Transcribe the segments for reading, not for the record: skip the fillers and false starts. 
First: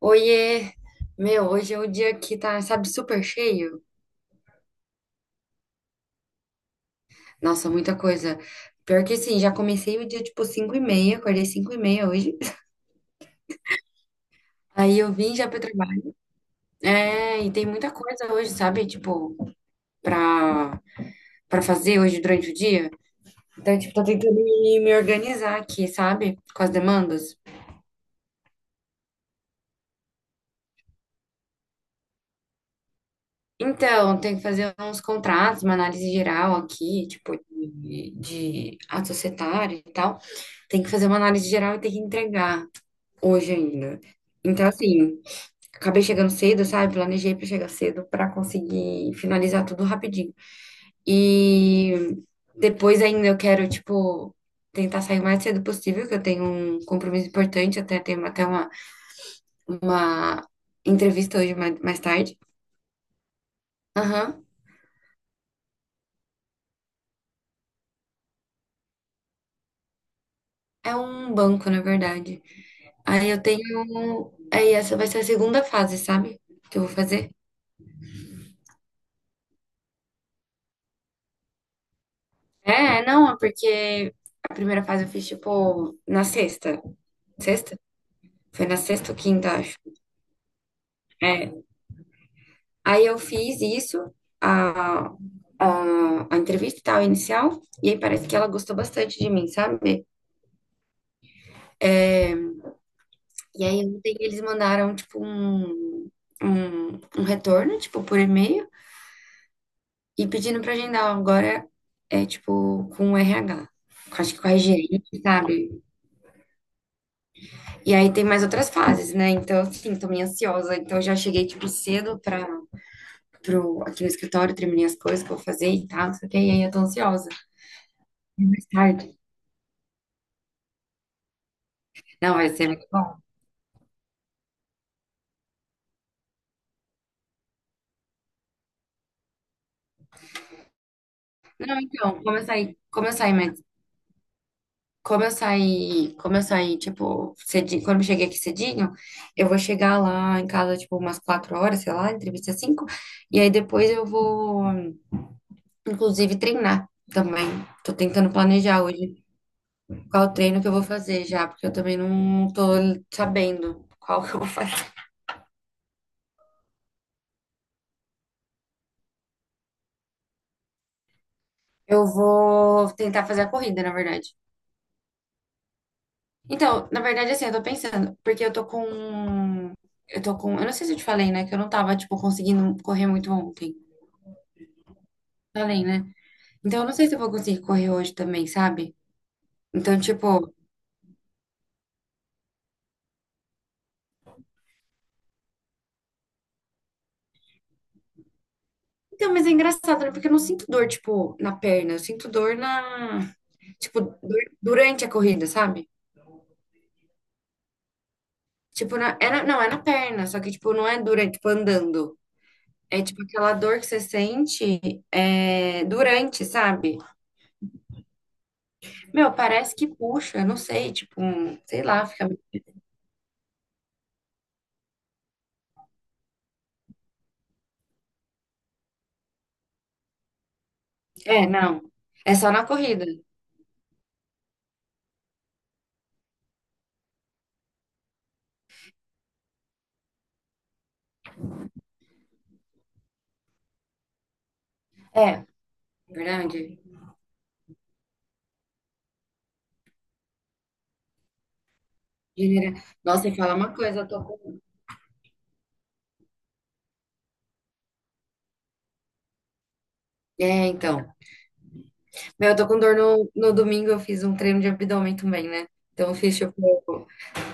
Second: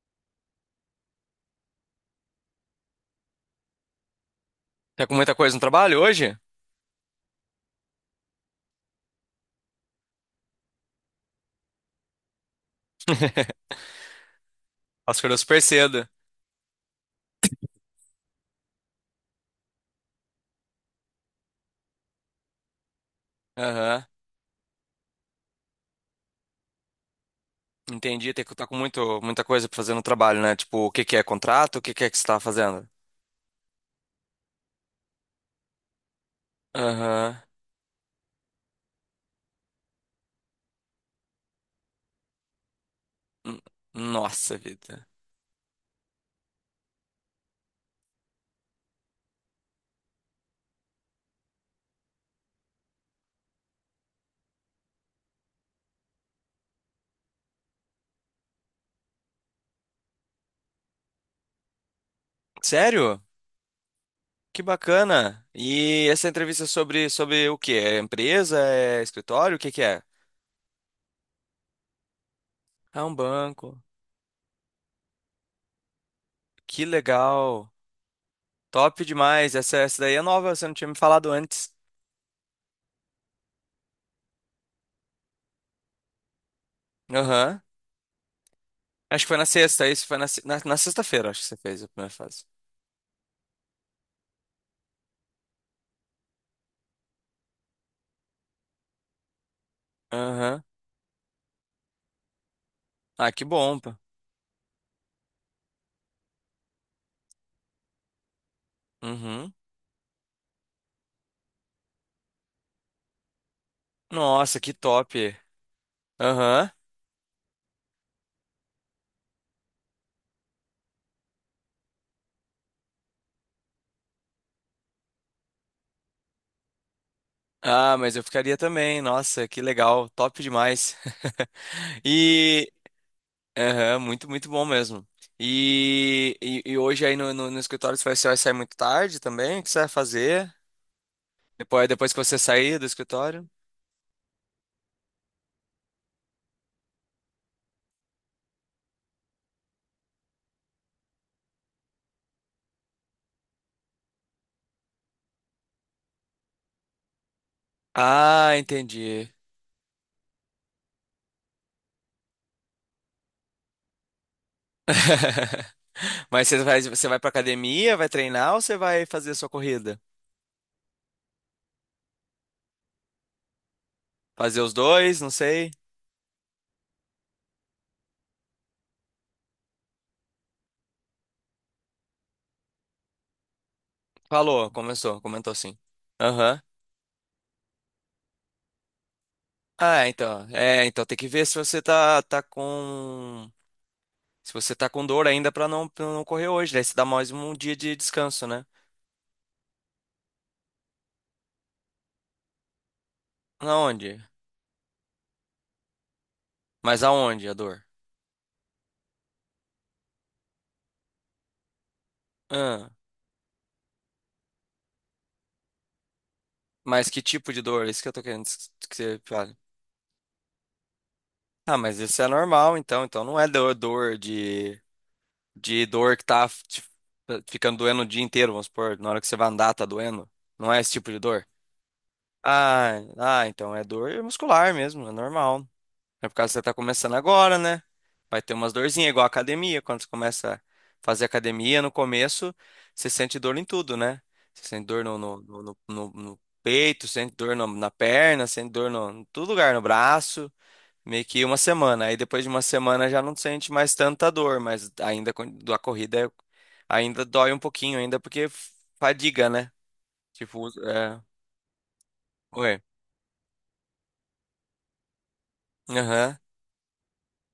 Oiê! Meu, hoje é o dia que tá, sabe, super cheio. Tá com muita coisa no trabalho hoje? Nossa, muita coisa. Pior que sim, já comecei o dia tipo 5h30, acordei 5h30 hoje. Aí eu Nossa, vim acordou já pro super cedo. trabalho. É, e tem muita coisa hoje, sabe? Tipo, pra, pra fazer hoje durante o dia. Então, tipo, tô Aham. tentando me organizar aqui, sabe? Com as demandas. Entendi. Tem que estar com muita coisa pra fazer no trabalho, né? Tipo, o que que é contrato? O que que é que você tá fazendo? Então, tem que fazer uns contratos, uma análise geral aqui, tipo, Aham. de ato societário e tal. Tem que fazer uma análise geral e tem que entregar hoje N- ainda. Nossa Então, vida. assim, acabei chegando cedo, sabe? Planejei para chegar cedo para conseguir finalizar tudo rapidinho. E depois ainda eu quero, tipo, tentar sair o mais cedo possível, que eu tenho um compromisso importante, até tenho até uma entrevista hoje mais tarde. Sério? Aham. Que bacana. E essa entrevista é sobre o quê? É empresa? É escritório? O que que é? É um banco, na verdade. É um Aí eu banco. tenho. Aí essa vai ser a segunda fase, sabe? Que eu Que vou fazer. legal. Top demais. Essa daí é nova, você não tinha me falado antes. É, não, é porque a primeira fase eu fiz, tipo, na sexta. Aham. Sexta? Foi na sexta ou Acho que foi na quinta, acho. sexta, isso foi na, se- na, na sexta-feira, acho que você É. fez a primeira fase. Aí eu fiz isso, a, a entrevista e tal, inicial, e aí parece que ela gostou bastante de mim, sabe? Aham. É, Ah, que e bom, aí pô. ontem eles mandaram, tipo, um retorno, tipo, por e-mail, Uhum. e pedindo pra agendar agora, é, tipo, com o RH. Acho que com a Nossa, que top. gerente, sabe? Aham. E aí tem mais outras fases, né? Então, assim, tô meio ansiosa. Então, eu já cheguei, tipo, cedo pra aqui no escritório, terminei as coisas que eu vou fazer e tal, não sei o quê, e aí eu tô ansiosa. Ah, mas eu E ficaria mais também. tarde. Nossa, que legal. Top demais. Não, vai ser E. muito bom. Aham, muito, muito bom mesmo. E hoje aí no escritório você vai sair muito tarde também? O que você vai fazer? Não, Depois que então, você sair do escritório? mas como eu saí, tipo, cedinho, quando eu cheguei aqui cedinho, eu vou chegar lá em casa, tipo, umas 4 horas, sei lá, entrevista cinco, e aí depois eu vou, inclusive, treinar também. Tô tentando Ah, planejar hoje entendi. qual treino que eu vou fazer já, porque eu também não tô sabendo qual que eu vou fazer. Mas você vai pra academia, vai treinar ou você vai fazer a sua corrida? Eu vou tentar fazer a corrida, na verdade. Fazer os dois, não sei. Então, na verdade, assim, eu tô pensando, porque eu tô com. Eu tô com. Eu não sei se eu te falei, né? Que eu não tava, tipo, conseguindo correr muito ontem. Falou, começou, comentou assim. Falei, né? Então, eu não sei se eu vou conseguir correr hoje também, sabe? Então, Ah, então. tipo. É, então tem que ver se você tá com. Se você tá com dor ainda pra não correr hoje. Daí você dá mais um dia de descanso, né? Então, mas é engraçado, né? Porque eu não sinto dor, tipo, na perna. Eu sinto dor na. Tipo, Aonde? dor durante a corrida, sabe? Mas aonde a dor? Tipo, não, é na perna, só que, tipo, não é durante, tipo, andando. Ah, É, tipo, aquela dor que você sente é, durante, sabe? mas que tipo de dor? É isso que eu tô querendo que você Meu, fale. parece que puxa, não sei, tipo, Ah, sei mas lá, isso é fica. normal, então. Então não é dor de dor que tá ficando doendo o dia inteiro, vamos supor. Na hora que você vai andar, tá doendo. Não é esse tipo de dor? É, não. É só na Ah, corrida. ah, então é dor muscular mesmo, é normal. É por causa que você tá começando agora, né? Vai ter umas dorzinhas, igual a academia. Quando você começa a fazer academia, no começo, você sente dor em tudo, né? Você sente dor no, É, no, no, no- no- no verdade. peito, sente dor na perna, sente dor em todo lugar, no braço. Meio que uma semana. Aí depois de uma semana já Nossa, e não fala sente uma mais coisa, eu tô tanta dor, com. mas ainda da corrida ainda dói um pouquinho, ainda porque fadiga, né? É, Tipo, então. é... Meu, eu tô com Oi. dor no. No domingo, eu fiz um treino de abdômen também, né? Então eu fiz, Aham. tipo,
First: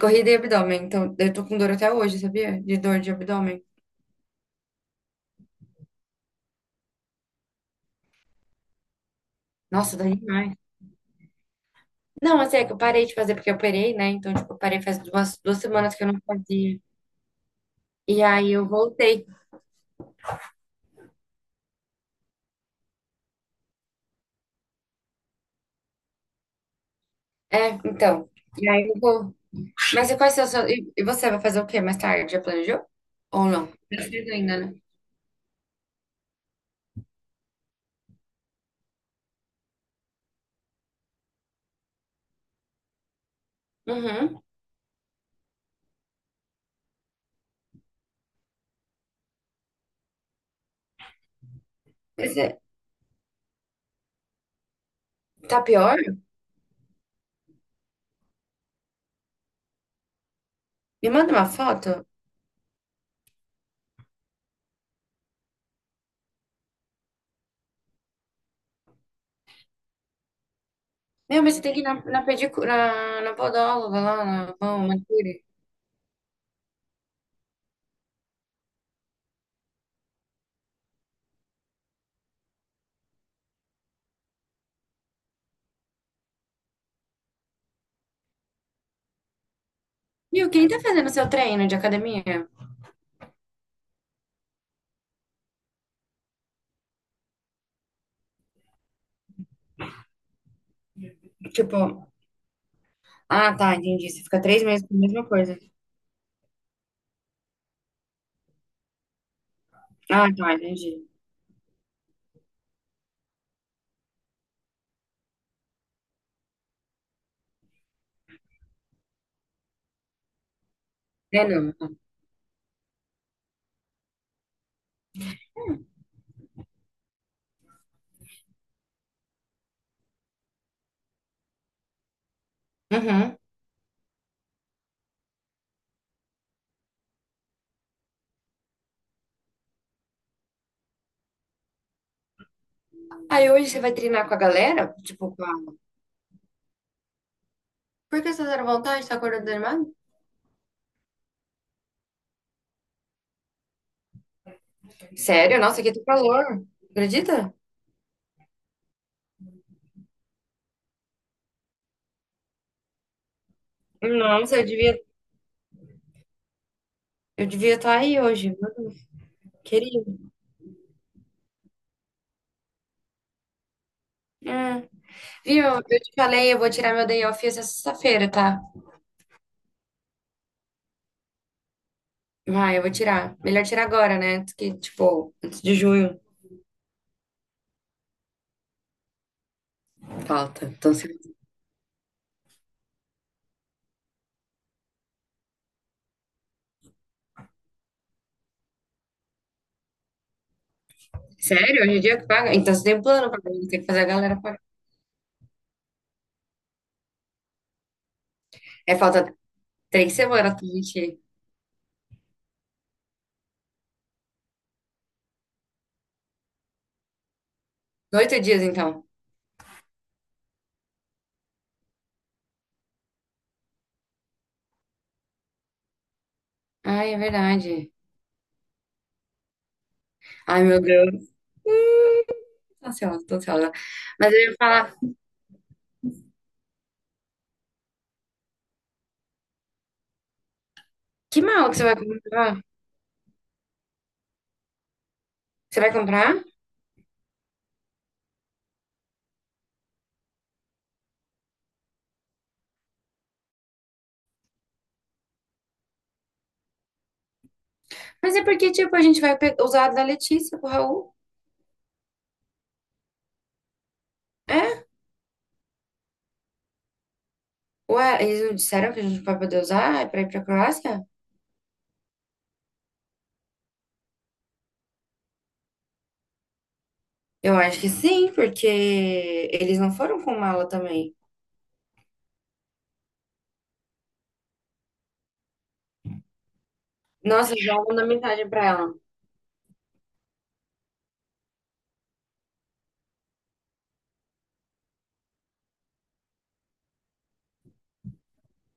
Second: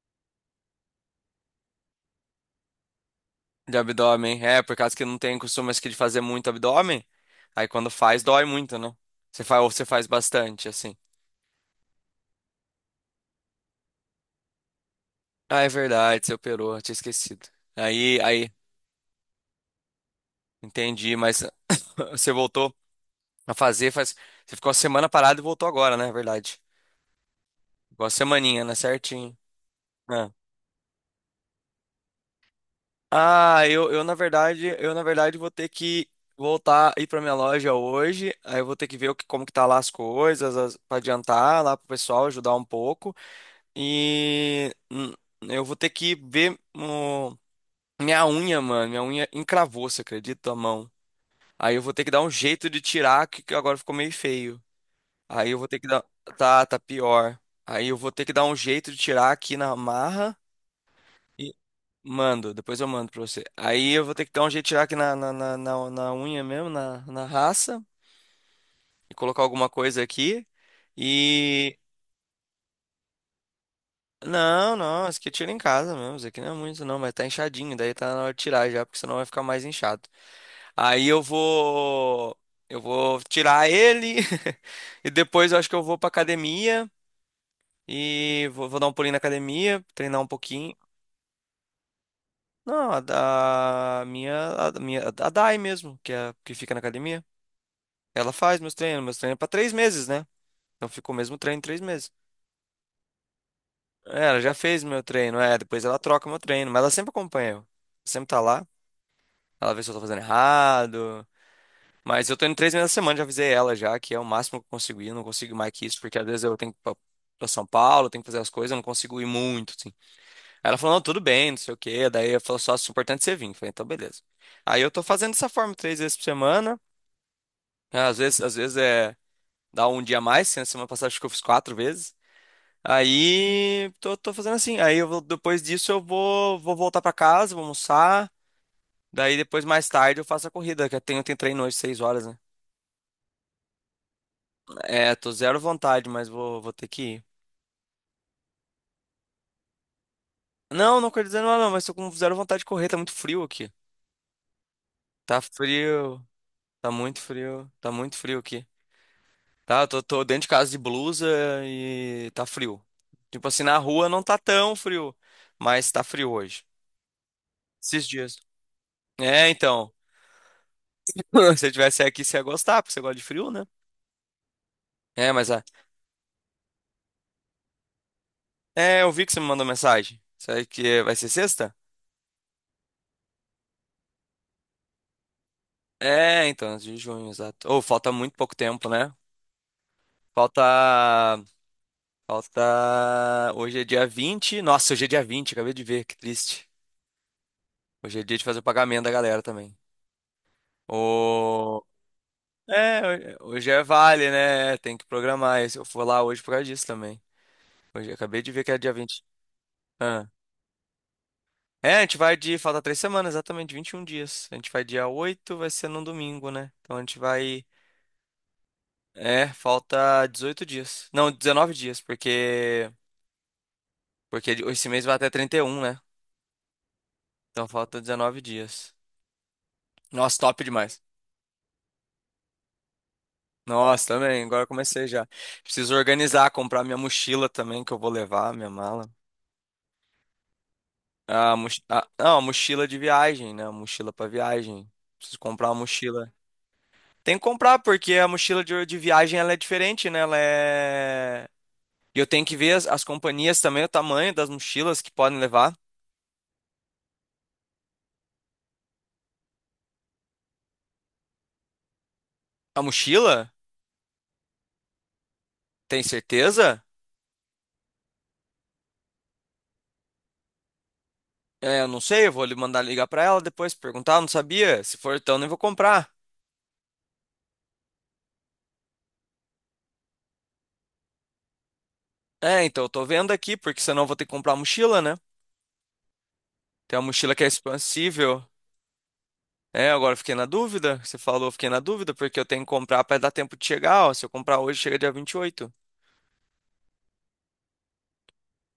corrida e abdômen. Então eu tô com dor até hoje, sabia? De dor de abdômen. De abdômen. É, por causa que não tem costume acho que, de fazer muito abdômen. Aí quando faz, dói muito, né? Ou você Nossa, faz dói demais. bastante, assim. Não, assim, é que eu parei de fazer porque eu operei, né? Então, tipo, eu parei faz duas Ah, é semanas que eu não verdade, você operou, fazia. eu tinha esquecido. Aí, E aí, aí eu voltei. entendi, mas você voltou a fazer, faz. Você ficou uma semana parada e voltou agora, né? É verdade. É, Ficou uma então. semaninha, E né? aí eu vou. Certinho. Mas e É. quais são os seus. E você vai fazer o quê mais tarde? Já planejou? Ou Ah, não? eu, Não eu na fez ainda, verdade, né? eu na verdade vou ter que voltar ir pra minha loja hoje. Aí eu vou ter que ver o que, como que tá lá as coisas, pra adiantar lá pro pessoal, ajudar um pouco. Uhum. E eu vou ter que ver minha unha, mano. Minha unha encravou, você acredita, a mão? Aí eu vou ter que dar um Pois é. jeito de tirar, que agora ficou meio feio. Aí eu Tá vou ter que pior? dar. Tá, tá pior. Aí eu vou ter que dar um jeito de tirar aqui na marra. Me manda uma E foto. mando, depois eu mando pra você. Aí eu vou ter que dar um jeito de tirar aqui na unha mesmo, na raça. E colocar alguma coisa aqui. Meu, mas você tem que ir na pedicura, na podóloga lá, na Não, mão, não, esse aqui eu manicure. tiro em casa mesmo. Esse aqui não é muito, não, mas tá inchadinho. Daí tá na hora de tirar já, porque senão vai ficar mais inchado. Aí eu vou. Eu vou tirar ele. E depois eu acho que eu vou pra academia. E vou dar um pulinho na academia, treinar um Viu, quem pouquinho. tá fazendo seu treino de academia? Não, a minha. Da minha, a Dai mesmo, que fica na academia. Ela faz meus treinos. Meus treinos é pra 3 meses, né? Então ficou o mesmo treino três Tipo, meses. ah, tá, entendi. Você É, ela fica já três fez meses com a meu mesma treino, é. coisa. Depois ela troca meu treino, mas ela sempre acompanha eu. Sempre tá lá. Ela vê se eu tô fazendo Ah, tá, entendi. errado. Mas eu tô indo 3 meses na semana, já avisei ela já, que é o máximo que eu consigo ir. Eu não consigo ir mais que isso, porque às vezes eu tenho que ir pra São Paulo, tenho que fazer as coisas, eu não consigo ir muito, assim. Aí ela falou, não, tudo É, bem, não não. sei o Tá. quê. Daí eu falou, só, é importante você vir. Eu falei, então beleza. Aí eu tô fazendo dessa forma, 3 vezes por semana. Às vezes é, dá um dia a mais, assim, na semana passada acho que eu fiz 4 vezes. Uhum. Aí tô fazendo assim. Aí eu depois disso eu vou voltar pra casa, vou almoçar. Daí depois mais tarde eu faço a corrida, que eu tenho treino hoje 6 horas, né? Aí hoje você vai treinar com a galera? É, tô Tipo, com a. zero vontade, mas vou ter que ir. Por que você tá à vontade? Tá acordando desanimado? Não, não quero dizer não, não, mas tô com zero vontade de correr, tá muito frio aqui. Tá Sério? Nossa, aqui tá frio, calor. tá muito Acredita? frio, tá muito frio aqui. Tá, eu tô dentro de casa de blusa e tá frio. Tipo assim, na rua não tá Nossa, eu tão devia, frio, mas tá frio hoje. eu devia estar Esses aí dias. hoje, viu, É, então. querido? Se eu tivesse aqui, você ia gostar, porque você gosta de frio, né? É. É, mas E eu te falei, eu vou tirar meu day off essa sexta-feira, tá? é, eu vi que você me mandou mensagem. Será que é, vai ser sexta? Vai, eu vou tirar. Melhor tirar agora, né, do que, tipo, antes de junho. É, então, antes de junho, exato. Ou falta muito pouco tempo, né? Falta. Então, se. Falta. Falta. Hoje é dia 20. Nossa, hoje é dia 20, acabei de ver, que triste. Hoje é dia de fazer o pagamento da galera também. Sério? O... Hoje em dia que paga? Então, você tem um plano É, pra mim, hoje tem é que fazer a vale, galera pagar. né? Tem que programar. Eu for lá hoje por causa disso também. Hoje acabei de ver que é dia É, 20. falta três Ah. semanas pra gente ir. É, a gente vai de. Falta 3 semanas, exatamente, 21 dias. A gente vai dia 8, vai ser num domingo, né? Então a gente vai. 8 dias, então. É, falta 18 dias. Não, 19 dias, porque. Porque esse mês vai até 31, né? Ai, é Então verdade. falta 19 dias. Nossa, top Ai, meu demais. Deus. Tô ansiosa, tô ansiosa. Nossa, Mas eu também, ia agora eu falar, comecei já. Preciso organizar, comprar minha mochila também, que eu vou levar, minha mala. que Ah, mal moch... que você vai ah, não, comprar? mochila de viagem, né? Mochila pra viagem. Preciso comprar uma Você vai mochila. comprar? Tem que comprar, porque a mochila de viagem ela é diferente, né? Ela é. E eu tenho que ver as companhias também, o tamanho das mochilas que podem levar. Mas é porque, tipo, a gente vai usar a da Letícia pro Raul. A mochila? É? Tem certeza? Ué, eles não disseram que a gente vai poder usar pra ir pra Croácia? É, eu não sei, eu vou lhe mandar ligar pra ela depois, perguntar, eu não sabia. Se for então, nem vou comprar. Eu acho que sim, porque eles não foram com mala também. É, então eu tô vendo aqui, porque senão eu vou ter que comprar a mochila, né? Tem uma mochila que é Nossa, já manda expansível. mensagem pra ela. É, agora eu fiquei na dúvida. Você falou, eu fiquei na dúvida, porque eu tenho que comprar para dar tempo de chegar. Ó, se eu comprar hoje, chega dia 28.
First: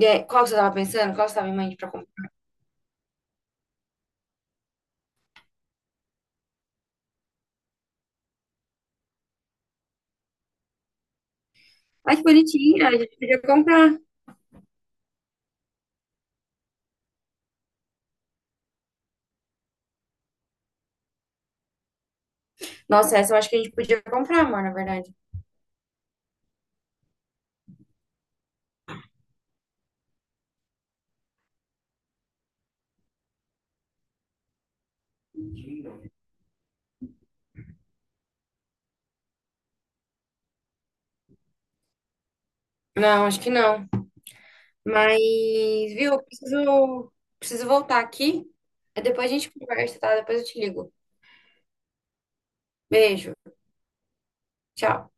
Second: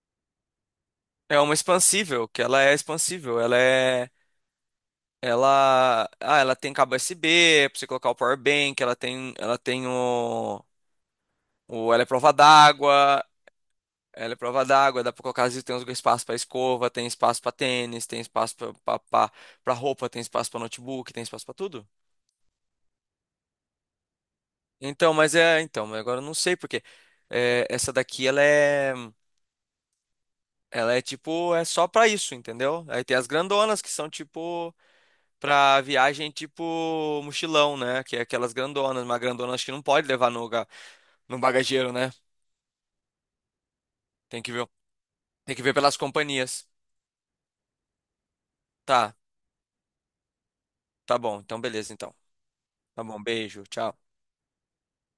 E aí, qual que você tava pensando? Qual que você É tava uma em mente pra expansível, comprar? que ela é expansível. Ela é. Ela. Ah, ela tem cabo USB, pra você colocar o power bank, ela tem. Ela tem o. Ela é Ai, que prova bonitinha, a gente d'água. podia comprar. Ela é prova d'água, dá pra colocar, às vezes tem espaço pra escova, tem espaço pra tênis, tem espaço pra roupa, tem espaço pra notebook, tem espaço pra tudo. Nossa, essa eu acho que a gente podia comprar, amor, na verdade. Então, mas é, então, mas agora eu não sei porque essa daqui ela é, tipo, é só pra isso, entendeu? Aí tem as grandonas que são tipo pra viagem tipo mochilão, né? Que é aquelas grandonas, mas grandona acho que não pode levar no bagageiro, né? Não, acho que não. Tem que ver, Mas, tem que ver pelas viu, eu companhias. preciso, preciso voltar aqui. Aí Tá, depois a gente conversa, tá? Depois eu te ligo. tá bom, então beleza, então. Tá bom, Beijo, beijo, tchau. tchau.